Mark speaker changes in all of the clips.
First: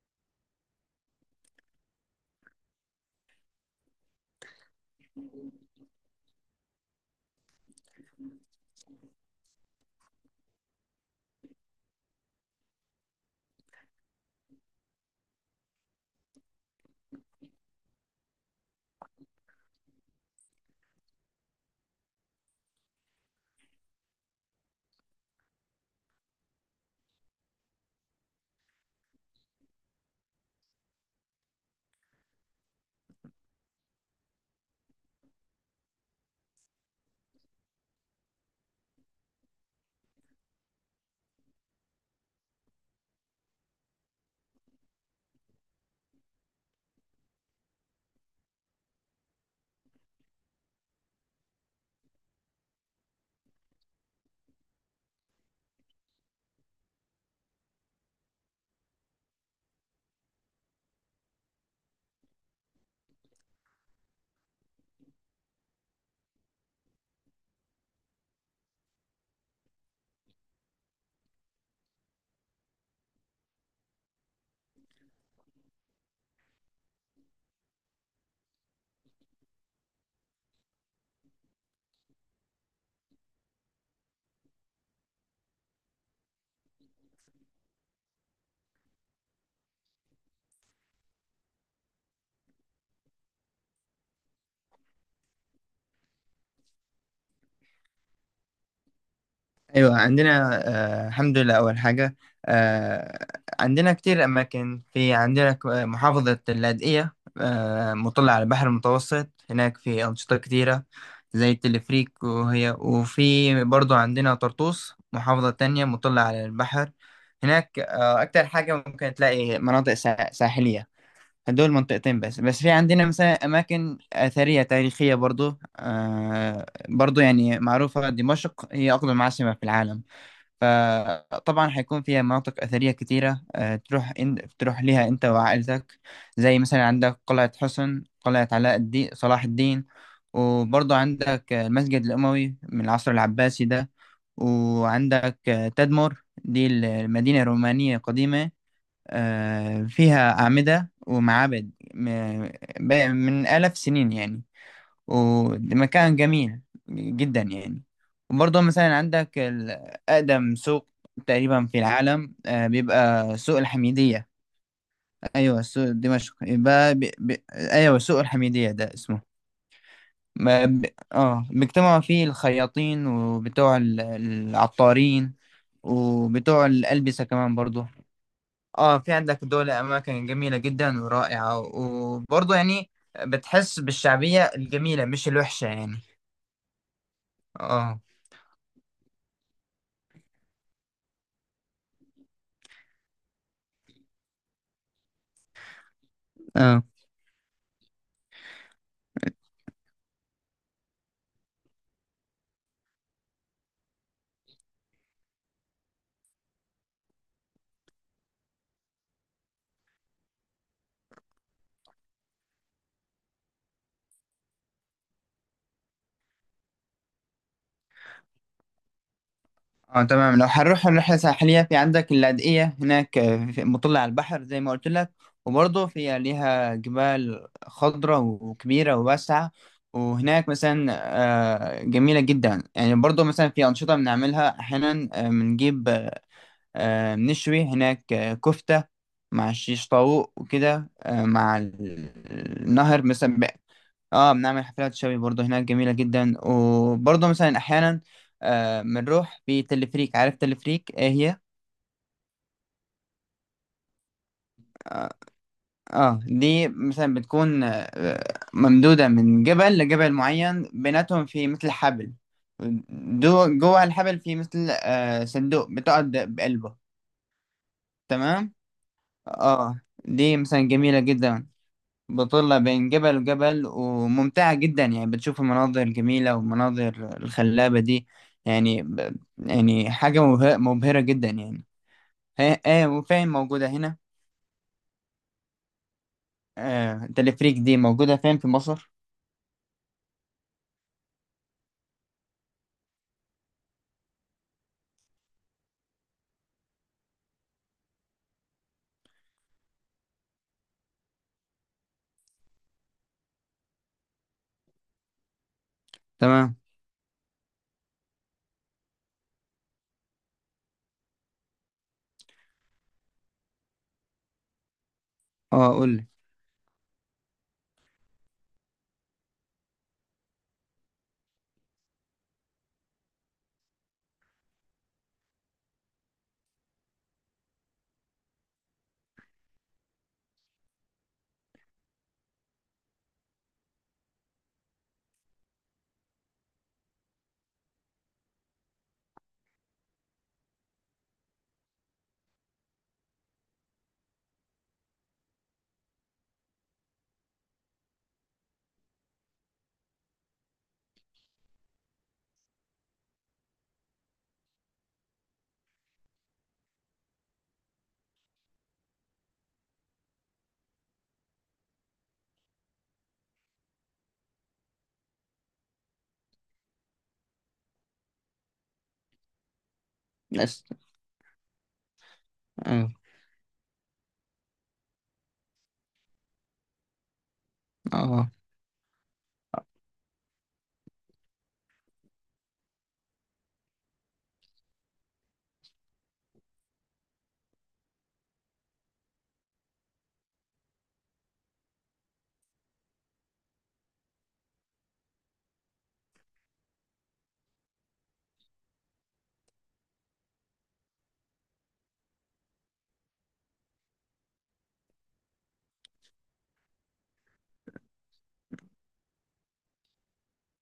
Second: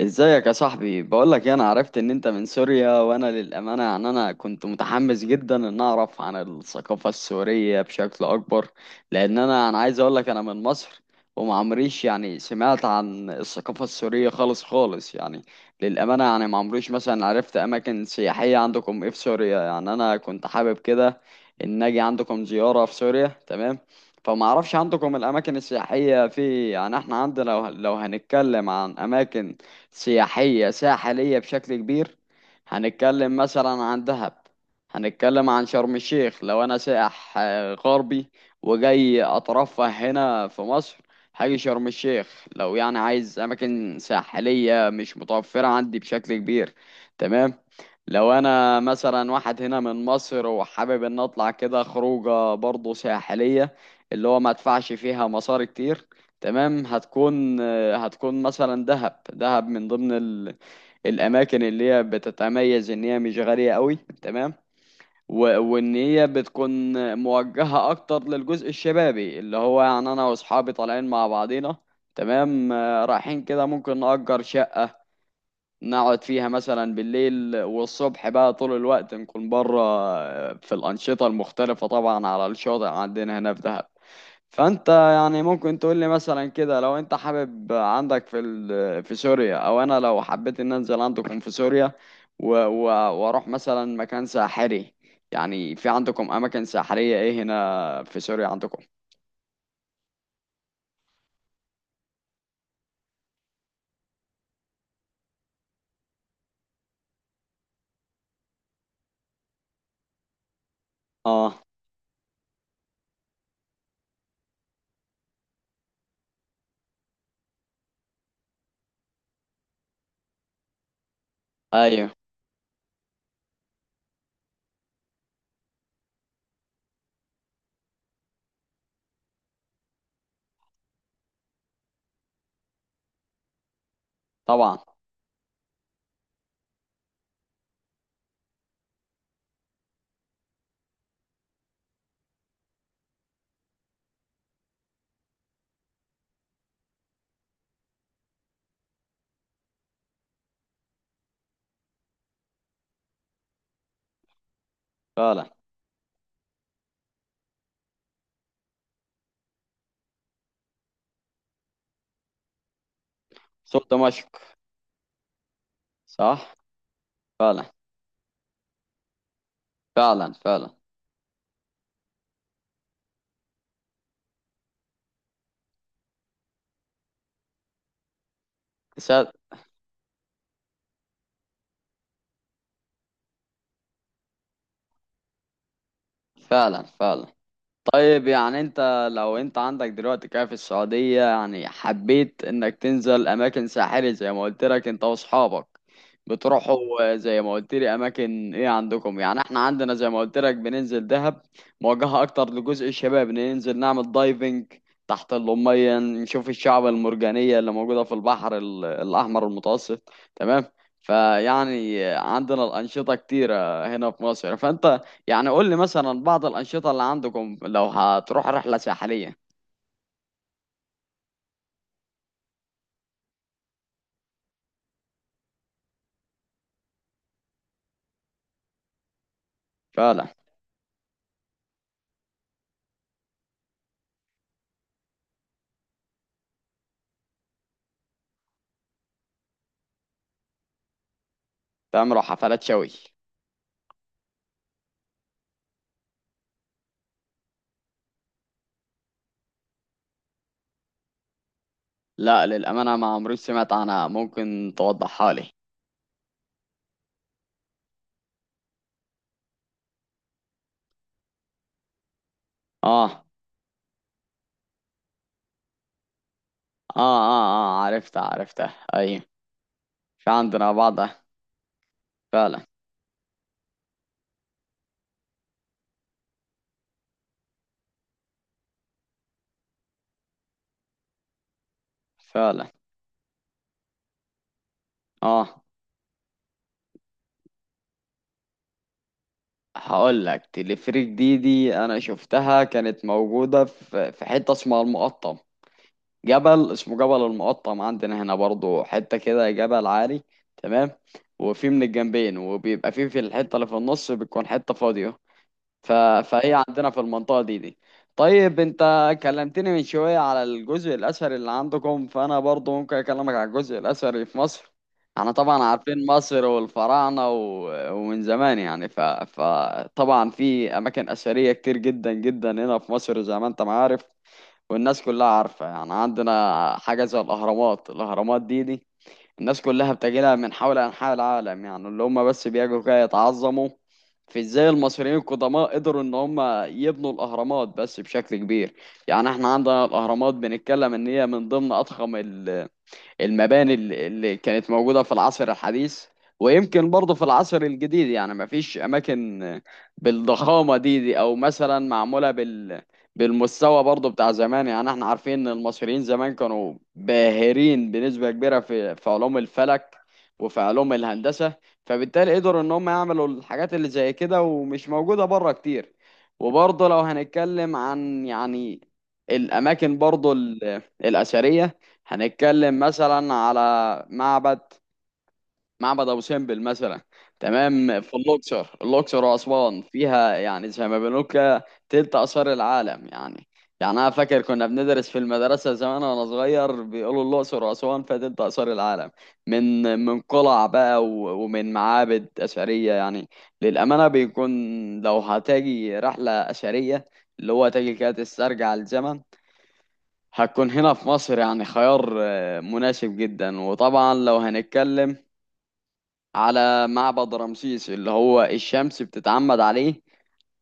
Speaker 1: ازيك يا صاحبي؟ بقول لك انا عرفت ان انت من سوريا، وانا للامانه يعني انا كنت متحمس جدا ان اعرف عن الثقافه السوريه بشكل اكبر. لان انا عايز اقول لك انا من مصر. وما عمريش يعني سمعت عن الثقافه السوريه خالص خالص يعني. للامانه يعني ما عمريش مثلا عرفت اماكن سياحيه عندكم ايه في سوريا، يعني انا كنت حابب كده ان اجي عندكم زياره في سوريا. تمام. فما اعرفش عندكم الاماكن السياحيه. في يعني احنا عندنا لو هنتكلم عن اماكن سياحية ساحلية بشكل كبير، هنتكلم مثلا عن دهب، هنتكلم عن شرم الشيخ. لو أنا سائح غربي وجاي أترفه هنا في مصر، هاجي شرم الشيخ لو يعني عايز أماكن ساحلية مش متوفرة عندي بشكل كبير. تمام. لو أنا مثلا واحد هنا من مصر وحابب إن أطلع كده خروجة برضه ساحلية، اللي هو ما ادفعش فيها مصاري كتير، تمام، هتكون، مثلا دهب، دهب من ضمن الاماكن اللي هي بتتميز ان هي مش غالية قوي. تمام. و... وان هي بتكون موجهة اكتر للجزء الشبابي، اللي هو يعني انا واصحابي طالعين مع بعضينا. تمام، رايحين كده ممكن نأجر شقة نقعد فيها مثلا بالليل، والصبح بقى طول الوقت نكون بره في الأنشطة المختلفة، طبعا على الشاطئ عندنا هنا في دهب. فانت يعني ممكن تقول لي مثلا كده، لو انت حابب عندك في سوريا، او انا لو حبيت ان انزل عندكم في سوريا و- و- واروح مثلا مكان ساحري، يعني في عندكم اماكن ساحرية ايه هنا في سوريا عندكم؟
Speaker 2: ايوه، عندنا. آه، الحمد لله. اول حاجه، آه عندنا كتير اماكن. في عندنا محافظه اللاذقيه، مطلة على البحر المتوسط. هناك في انشطه كتيره زي
Speaker 1: اه.
Speaker 2: التلفريك، وهي، وفي برضو عندنا طرطوس، محافظه تانية مطلة على البحر. هناك اكتر حاجه ممكن تلاقي مناطق ساحليه. هدول
Speaker 1: ايوه.
Speaker 2: منطقتين بس. بس في عندنا مثلا اماكن اثريه تاريخيه برضو، برضو يعني معروفه. دمشق هي اقدم عاصمه في العالم، فطبعا هيكون فيها مناطق أثرية كتيرة.
Speaker 1: طبعا.
Speaker 2: تروح ليها أنت وعائلتك. زي مثلا عندك قلعة حسن، قلعة علاء الدين، صلاح الدين. وبرضه عندك المسجد الأموي من العصر العباسي ده. وعندك تدمر، دي المدينة الرومانية القديمة. فيها أعمدة ومعابد من آلاف سنين يعني.
Speaker 1: فعلا،
Speaker 2: ومكان جميل جدا يعني. وبرضه مثلا عندك أقدم سوق تقريبا في العالم، بيبقى سوق
Speaker 1: سوق دمشق.
Speaker 2: الحميدية. أيوة سوق دمشق،
Speaker 1: صح.
Speaker 2: يبقى
Speaker 1: فعلا.
Speaker 2: أيوة سوق الحميدية ده اسمه.
Speaker 1: فعلا،
Speaker 2: ما
Speaker 1: فعلا.
Speaker 2: ب... اه، بيجتمعوا فيه الخياطين وبتوع العطارين وبتوع الألبسة كمان برضه. اه، في
Speaker 1: سا-
Speaker 2: عندك دول أماكن جميلة جدا ورائعة، وبرضه يعني بتحس بالشعبية الجميلة، مش الوحشة يعني.
Speaker 1: فعلا، فعلا.
Speaker 2: اه.
Speaker 1: طيب، يعني انت لو انت عندك دلوقتي كده في السعودية، يعني حبيت انك تنزل اماكن ساحلة زي ما قلت لك انت واصحابك،
Speaker 2: اه.
Speaker 1: بتروحوا زي ما قلت لي اماكن ايه عندكم؟ يعني احنا عندنا زي ما قلت لك بننزل دهب، موجهة اكتر لجزء الشباب، ننزل نعمل دايفنج تحت المية نشوف الشعب المرجانية اللي موجودة في البحر الاحمر المتوسط. تمام. فيعني عندنا الانشطة كتيرة هنا في مصر. فانت يعني قول لي مثلا بعض الأنشطة اللي عندكم لو هتروح رحلة ساحلية.
Speaker 2: اه، تمام. لو هنروح رحلة ساحلية في عندك اللاذقية. هناك مطلة على البحر زي ما قلت لك، وبرضه فيها ليها جبال خضراء وكبيرة وواسعة.
Speaker 1: فعلا.
Speaker 2: وهناك مثلا جميلة جدا يعني. برضه مثلا في أنشطة بنعملها أحيانا. آه، بنجيب آه، آه، بنشوي هناك كفتة مع الشيش طاووق وكده، مع
Speaker 1: تعملوا حفلات شوي.
Speaker 2: النهر مثلا. اه، بنعمل حفلات شوي برضه. هناك جميلة جدا. وبرضه مثلا أحيانا بنروح بتلفريك. عارف تلفريك ايه هي؟
Speaker 1: لا، للأمانة ما عمري سمعت عنها، ممكن
Speaker 2: اه.
Speaker 1: توضحها لي؟
Speaker 2: دي مثلا بتكون ممدودة من جبل لجبل معين بيناتهم، في مثل حبل.
Speaker 1: آه، آه.
Speaker 2: دو جوه الحبل في مثل صندوق بتقعد بقلبه.
Speaker 1: آه، آه، عرفتها،
Speaker 2: تمام؟
Speaker 1: عرفتها، أيوة.
Speaker 2: اه،
Speaker 1: في
Speaker 2: دي مثلا
Speaker 1: عندنا
Speaker 2: جميلة
Speaker 1: بعضها.
Speaker 2: جدا، بطلة
Speaker 1: فعلا،
Speaker 2: بين جبل وجبل، وممتعة جدا يعني. بتشوف المناظر الجميلة والمناظر الخلابة دي. يعني حاجة مبهرة جدا يعني. اه.
Speaker 1: فعلا.
Speaker 2: اه. وفين موجودة هنا؟
Speaker 1: آه.
Speaker 2: تلفريك دي موجودة فين في مصر؟
Speaker 1: هقول لك. تلفريك دي أنا شفتها كانت موجودة في حتة اسمها المقطم، جبل اسمه جبل المقطم عندنا هنا برضو، حتة كده جبل عالي. تمام. وفي من الجنبين، وبيبقى في الحتة اللي في النص بتكون حتة فاضية. ف... فهي
Speaker 2: تمام.
Speaker 1: عندنا في المنطقة دي. طيب، انت كلمتني من شوية على الجزء الأثري اللي عندكم، فأنا برضو ممكن أكلمك على الجزء الأثري في مصر. احنا طبعا
Speaker 2: اه، قول
Speaker 1: عارفين
Speaker 2: لي.
Speaker 1: مصر والفراعنة ومن زمان يعني. ف... فطبعا في أماكن أثرية كتير جدا جدا هنا في مصر زي ما انت ما عارف، والناس كلها عارفة. يعني عندنا حاجة زي الأهرامات. الأهرامات دي الناس كلها بتجيلها من حول أنحاء العالم، يعني اللي هم بس بيجوا كده يتعظموا في ازاي المصريين القدماء قدروا ان هم يبنوا الأهرامات، بس بشكل كبير. يعني احنا عندنا الأهرامات بنتكلم ان هي من ضمن أضخم المباني اللي كانت موجودة في العصر الحديث، ويمكن برضه في العصر الجديد، يعني ما فيش أماكن بالضخامة دي أو مثلا معمولة بالمستوى برضه بتاع زمان. يعني احنا عارفين ان المصريين زمان كانوا باهرين بنسبة كبيرة في علوم الفلك وفي علوم الهندسة، فبالتالي قدروا ان هم يعملوا الحاجات اللي زي كده ومش موجودة بره كتير. وبرضه لو هنتكلم عن يعني الأماكن برضه
Speaker 2: بس.
Speaker 1: الأثرية، هنتكلم
Speaker 2: اه.
Speaker 1: مثلا على معبد معبد ابو سمبل مثلا. تمام. في
Speaker 2: اه،
Speaker 1: الاقصر، واسوان فيها يعني زي ما بنقول كده تلت اثار العالم يعني. يعني انا فاكر كنا بندرس في المدرسه زمان وانا صغير، بيقولوا الاقصر واسوان فيها تلت اثار العالم، من قلع بقى و- ومن معابد اثريه يعني. للامانه بيكون، لو هتاجي رحله اثريه، اللي هو تاجي كده تسترجع الزمن، هتكون هنا في مصر يعني خيار مناسب جدا. وطبعا لو هنتكلم على معبد رمسيس، اللي هو الشمس بتتعمد عليه،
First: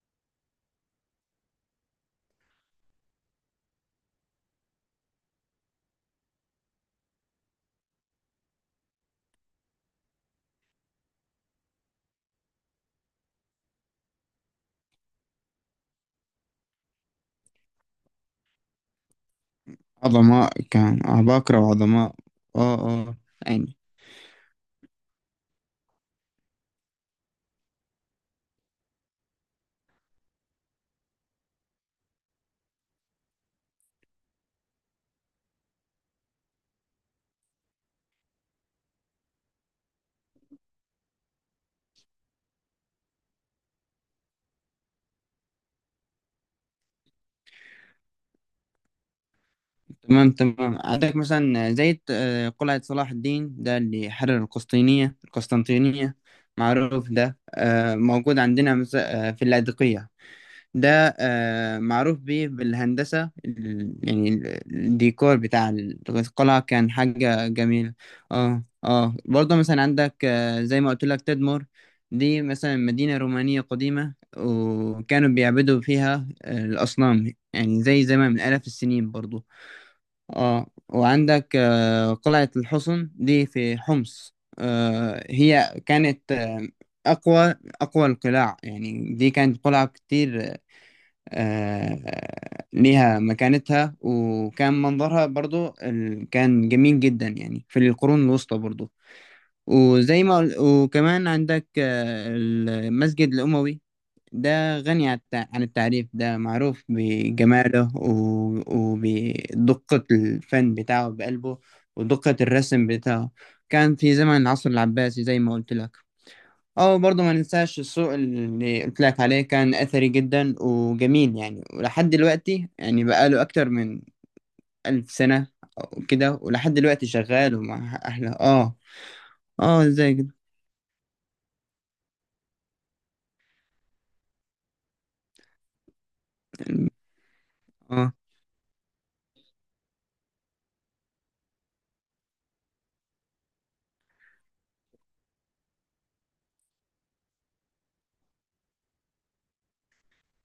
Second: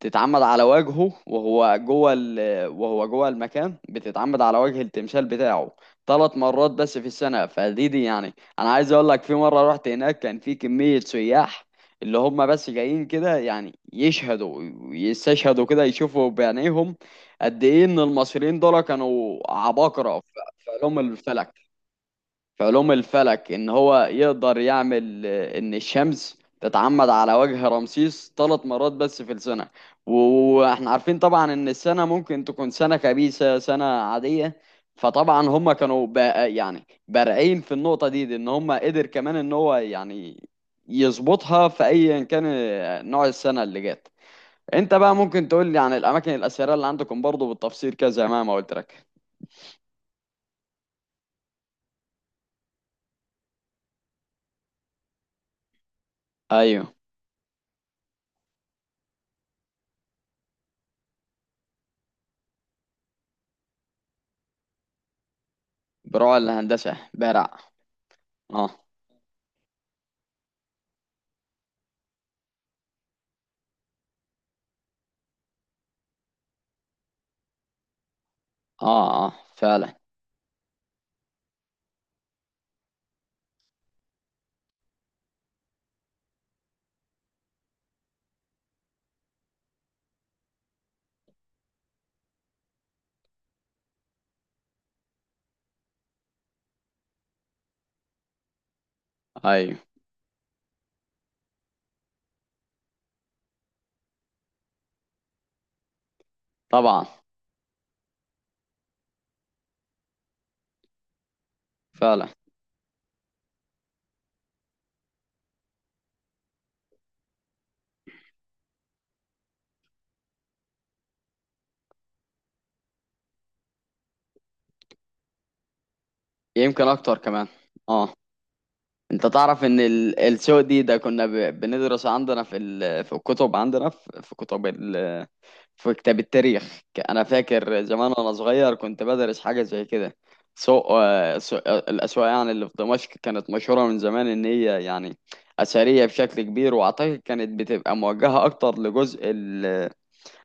Speaker 1: تتعمد على وجهه وهو جوه وهو جوه المكان بتتعمد على وجه التمثال بتاعه 3 مرات بس في السنة. فدي يعني، انا عايز اقول لك في مرة رحت هناك كان في كمية سياح اللي هم بس جايين كده، يعني يشهدوا، يستشهدوا كده يشوفوا بعينيهم قد ايه ان المصريين دول كانوا عباقرة في،
Speaker 2: عظماء.
Speaker 1: في علوم
Speaker 2: كان
Speaker 1: الفلك،
Speaker 2: عباقرة وعظماء.
Speaker 1: في
Speaker 2: اه.
Speaker 1: علوم
Speaker 2: اه،
Speaker 1: الفلك، ان هو يقدر يعمل ان الشمس تتعمد على وجه رمسيس 3 مرات بس في السنة. و- واحنا عارفين طبعا ان السنة ممكن تكون سنة خبيثة، سنة عادية، فطبعا هم كانوا بقى يعني بارعين في النقطة دي، ان هم قدر كمان ان هو يعني يظبطها في ايا كان نوع السنة اللي جت. انت بقى ممكن تقول لي عن الاماكن الاثيريه اللي عندكم برضو بالتفصيل كذا، زي ما قلت لك؟
Speaker 2: تمام تمام. عندك مثلا زي قلعة صلاح الدين ده اللي حرر القسطنطينية،
Speaker 1: ايوه،
Speaker 2: معروف ده. موجود عندنا في اللاذقية. ده معروف بيه بالهندسة يعني الديكور بتاع
Speaker 1: بروع
Speaker 2: القلعة، كان
Speaker 1: الهندسه،
Speaker 2: حاجة
Speaker 1: بارع.
Speaker 2: جميلة. اه.
Speaker 1: اه،
Speaker 2: اه، برضه مثلا عندك زي ما قلت لك تدمر. دي مثلا مدينة رومانية قديمة، وكانوا بيعبدوا فيها الأصنام يعني، زي زمان من آلاف
Speaker 1: اه،
Speaker 2: السنين
Speaker 1: اه.
Speaker 2: برضه.
Speaker 1: فعلا.
Speaker 2: اه. وعندك قلعة الحصن دي في حمص. هي كانت أقوى أقوى القلاع يعني. دي كانت قلعة كتير، ليها مكانتها، وكان منظرها برضو كان جميل جدا يعني في القرون الوسطى برضو.
Speaker 1: ايوه،
Speaker 2: وزي ما قل- وكمان عندك المسجد الأموي. ده غني عن عن التعريف. ده معروف
Speaker 1: طبعا.
Speaker 2: بجماله وبدقة الفن بتاعه بقلبه،
Speaker 1: فعلا.
Speaker 2: ودقة الرسم بتاعه. كان في زمن العصر العباسي زي ما قلت لك. اه، برضه ما ننساش السوق اللي قلت لك عليه، كان أثري جدا وجميل يعني، ولحد دلوقتي يعني بقاله أكتر من 1000 سنة أو كده. ولحد
Speaker 1: يمكن
Speaker 2: دلوقتي
Speaker 1: اكتر كمان.
Speaker 2: شغال ومع
Speaker 1: اه.
Speaker 2: أهله. اه.
Speaker 1: انت تعرف ان
Speaker 2: اه، ازاي كده؟
Speaker 1: السوق دي ده كنا بندرس عندنا في الكتب، عندنا في كتب في كتاب التاريخ. انا فاكر
Speaker 2: اه.
Speaker 1: زمان وانا صغير كنت بدرس حاجه زي كده. الاسواق يعني اللي في دمشق كانت مشهوره من زمان ان هي يعني اثريه بشكل كبير، واعتقد كانت بتبقى موجهه اكتر لجزء،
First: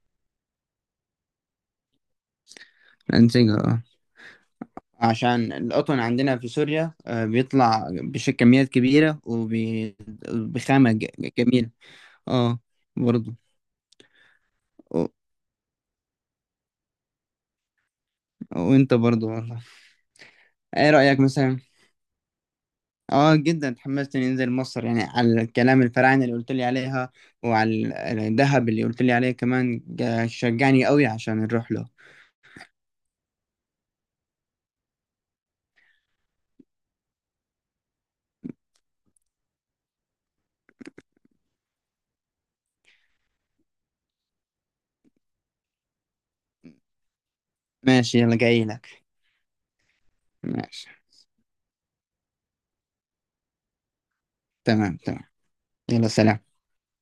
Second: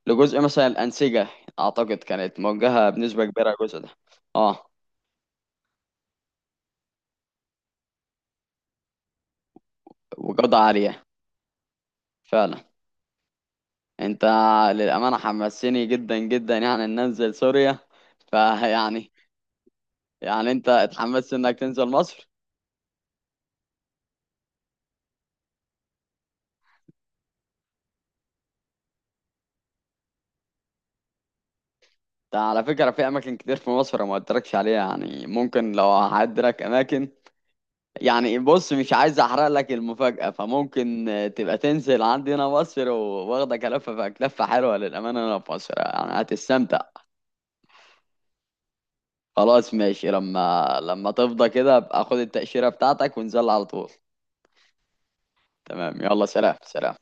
Speaker 1: مثلا الأنسجة، أعتقد كانت موجهة بنسبة
Speaker 2: انسجه.
Speaker 1: كبيرة الجزء
Speaker 2: اه،
Speaker 1: ده. اه،
Speaker 2: عشان القطن عندنا في سوريا بيطلع كميات كبيرة
Speaker 1: وجودة
Speaker 2: وبخامة
Speaker 1: عالية.
Speaker 2: جميلة. اه.
Speaker 1: فعلا.
Speaker 2: برضو.
Speaker 1: انت،
Speaker 2: و-
Speaker 1: للأمانة حمسني جدا جدا يعني إن أنزل سوريا.
Speaker 2: وانت
Speaker 1: فيعني
Speaker 2: برضو والله،
Speaker 1: يعني انت
Speaker 2: ايه رأيك
Speaker 1: اتحمست انك
Speaker 2: مثلا؟
Speaker 1: تنزل مصر؟
Speaker 2: اه، جدا اتحمست اني انزل مصر يعني، على الكلام الفراعنة اللي قلت لي عليها، وعلى الذهب اللي قلت لي عليه كمان. شجعني قوي عشان نروح له.
Speaker 1: ده على فكرة، في أماكن كتير في مصر ما قلتلكش عليها، يعني ممكن لو هعدلك أماكن. يعني بص، مش عايز أحرق لك المفاجأة، فممكن تبقى تنزل عندنا مصر، وواخدك ألفة في لفة حلوة للأمانة هنا في مصر يعني هتستمتع.
Speaker 2: ماشي، يلا جاي لك.
Speaker 1: خلاص، ماشي. لما
Speaker 2: ماشي،
Speaker 1: لما تفضى كده ابقى خد التأشيرة بتاعتك ونزل على طول.
Speaker 2: تمام تمام.
Speaker 1: تمام.
Speaker 2: يلا
Speaker 1: يلا سلام،
Speaker 2: سلام.
Speaker 1: سلام.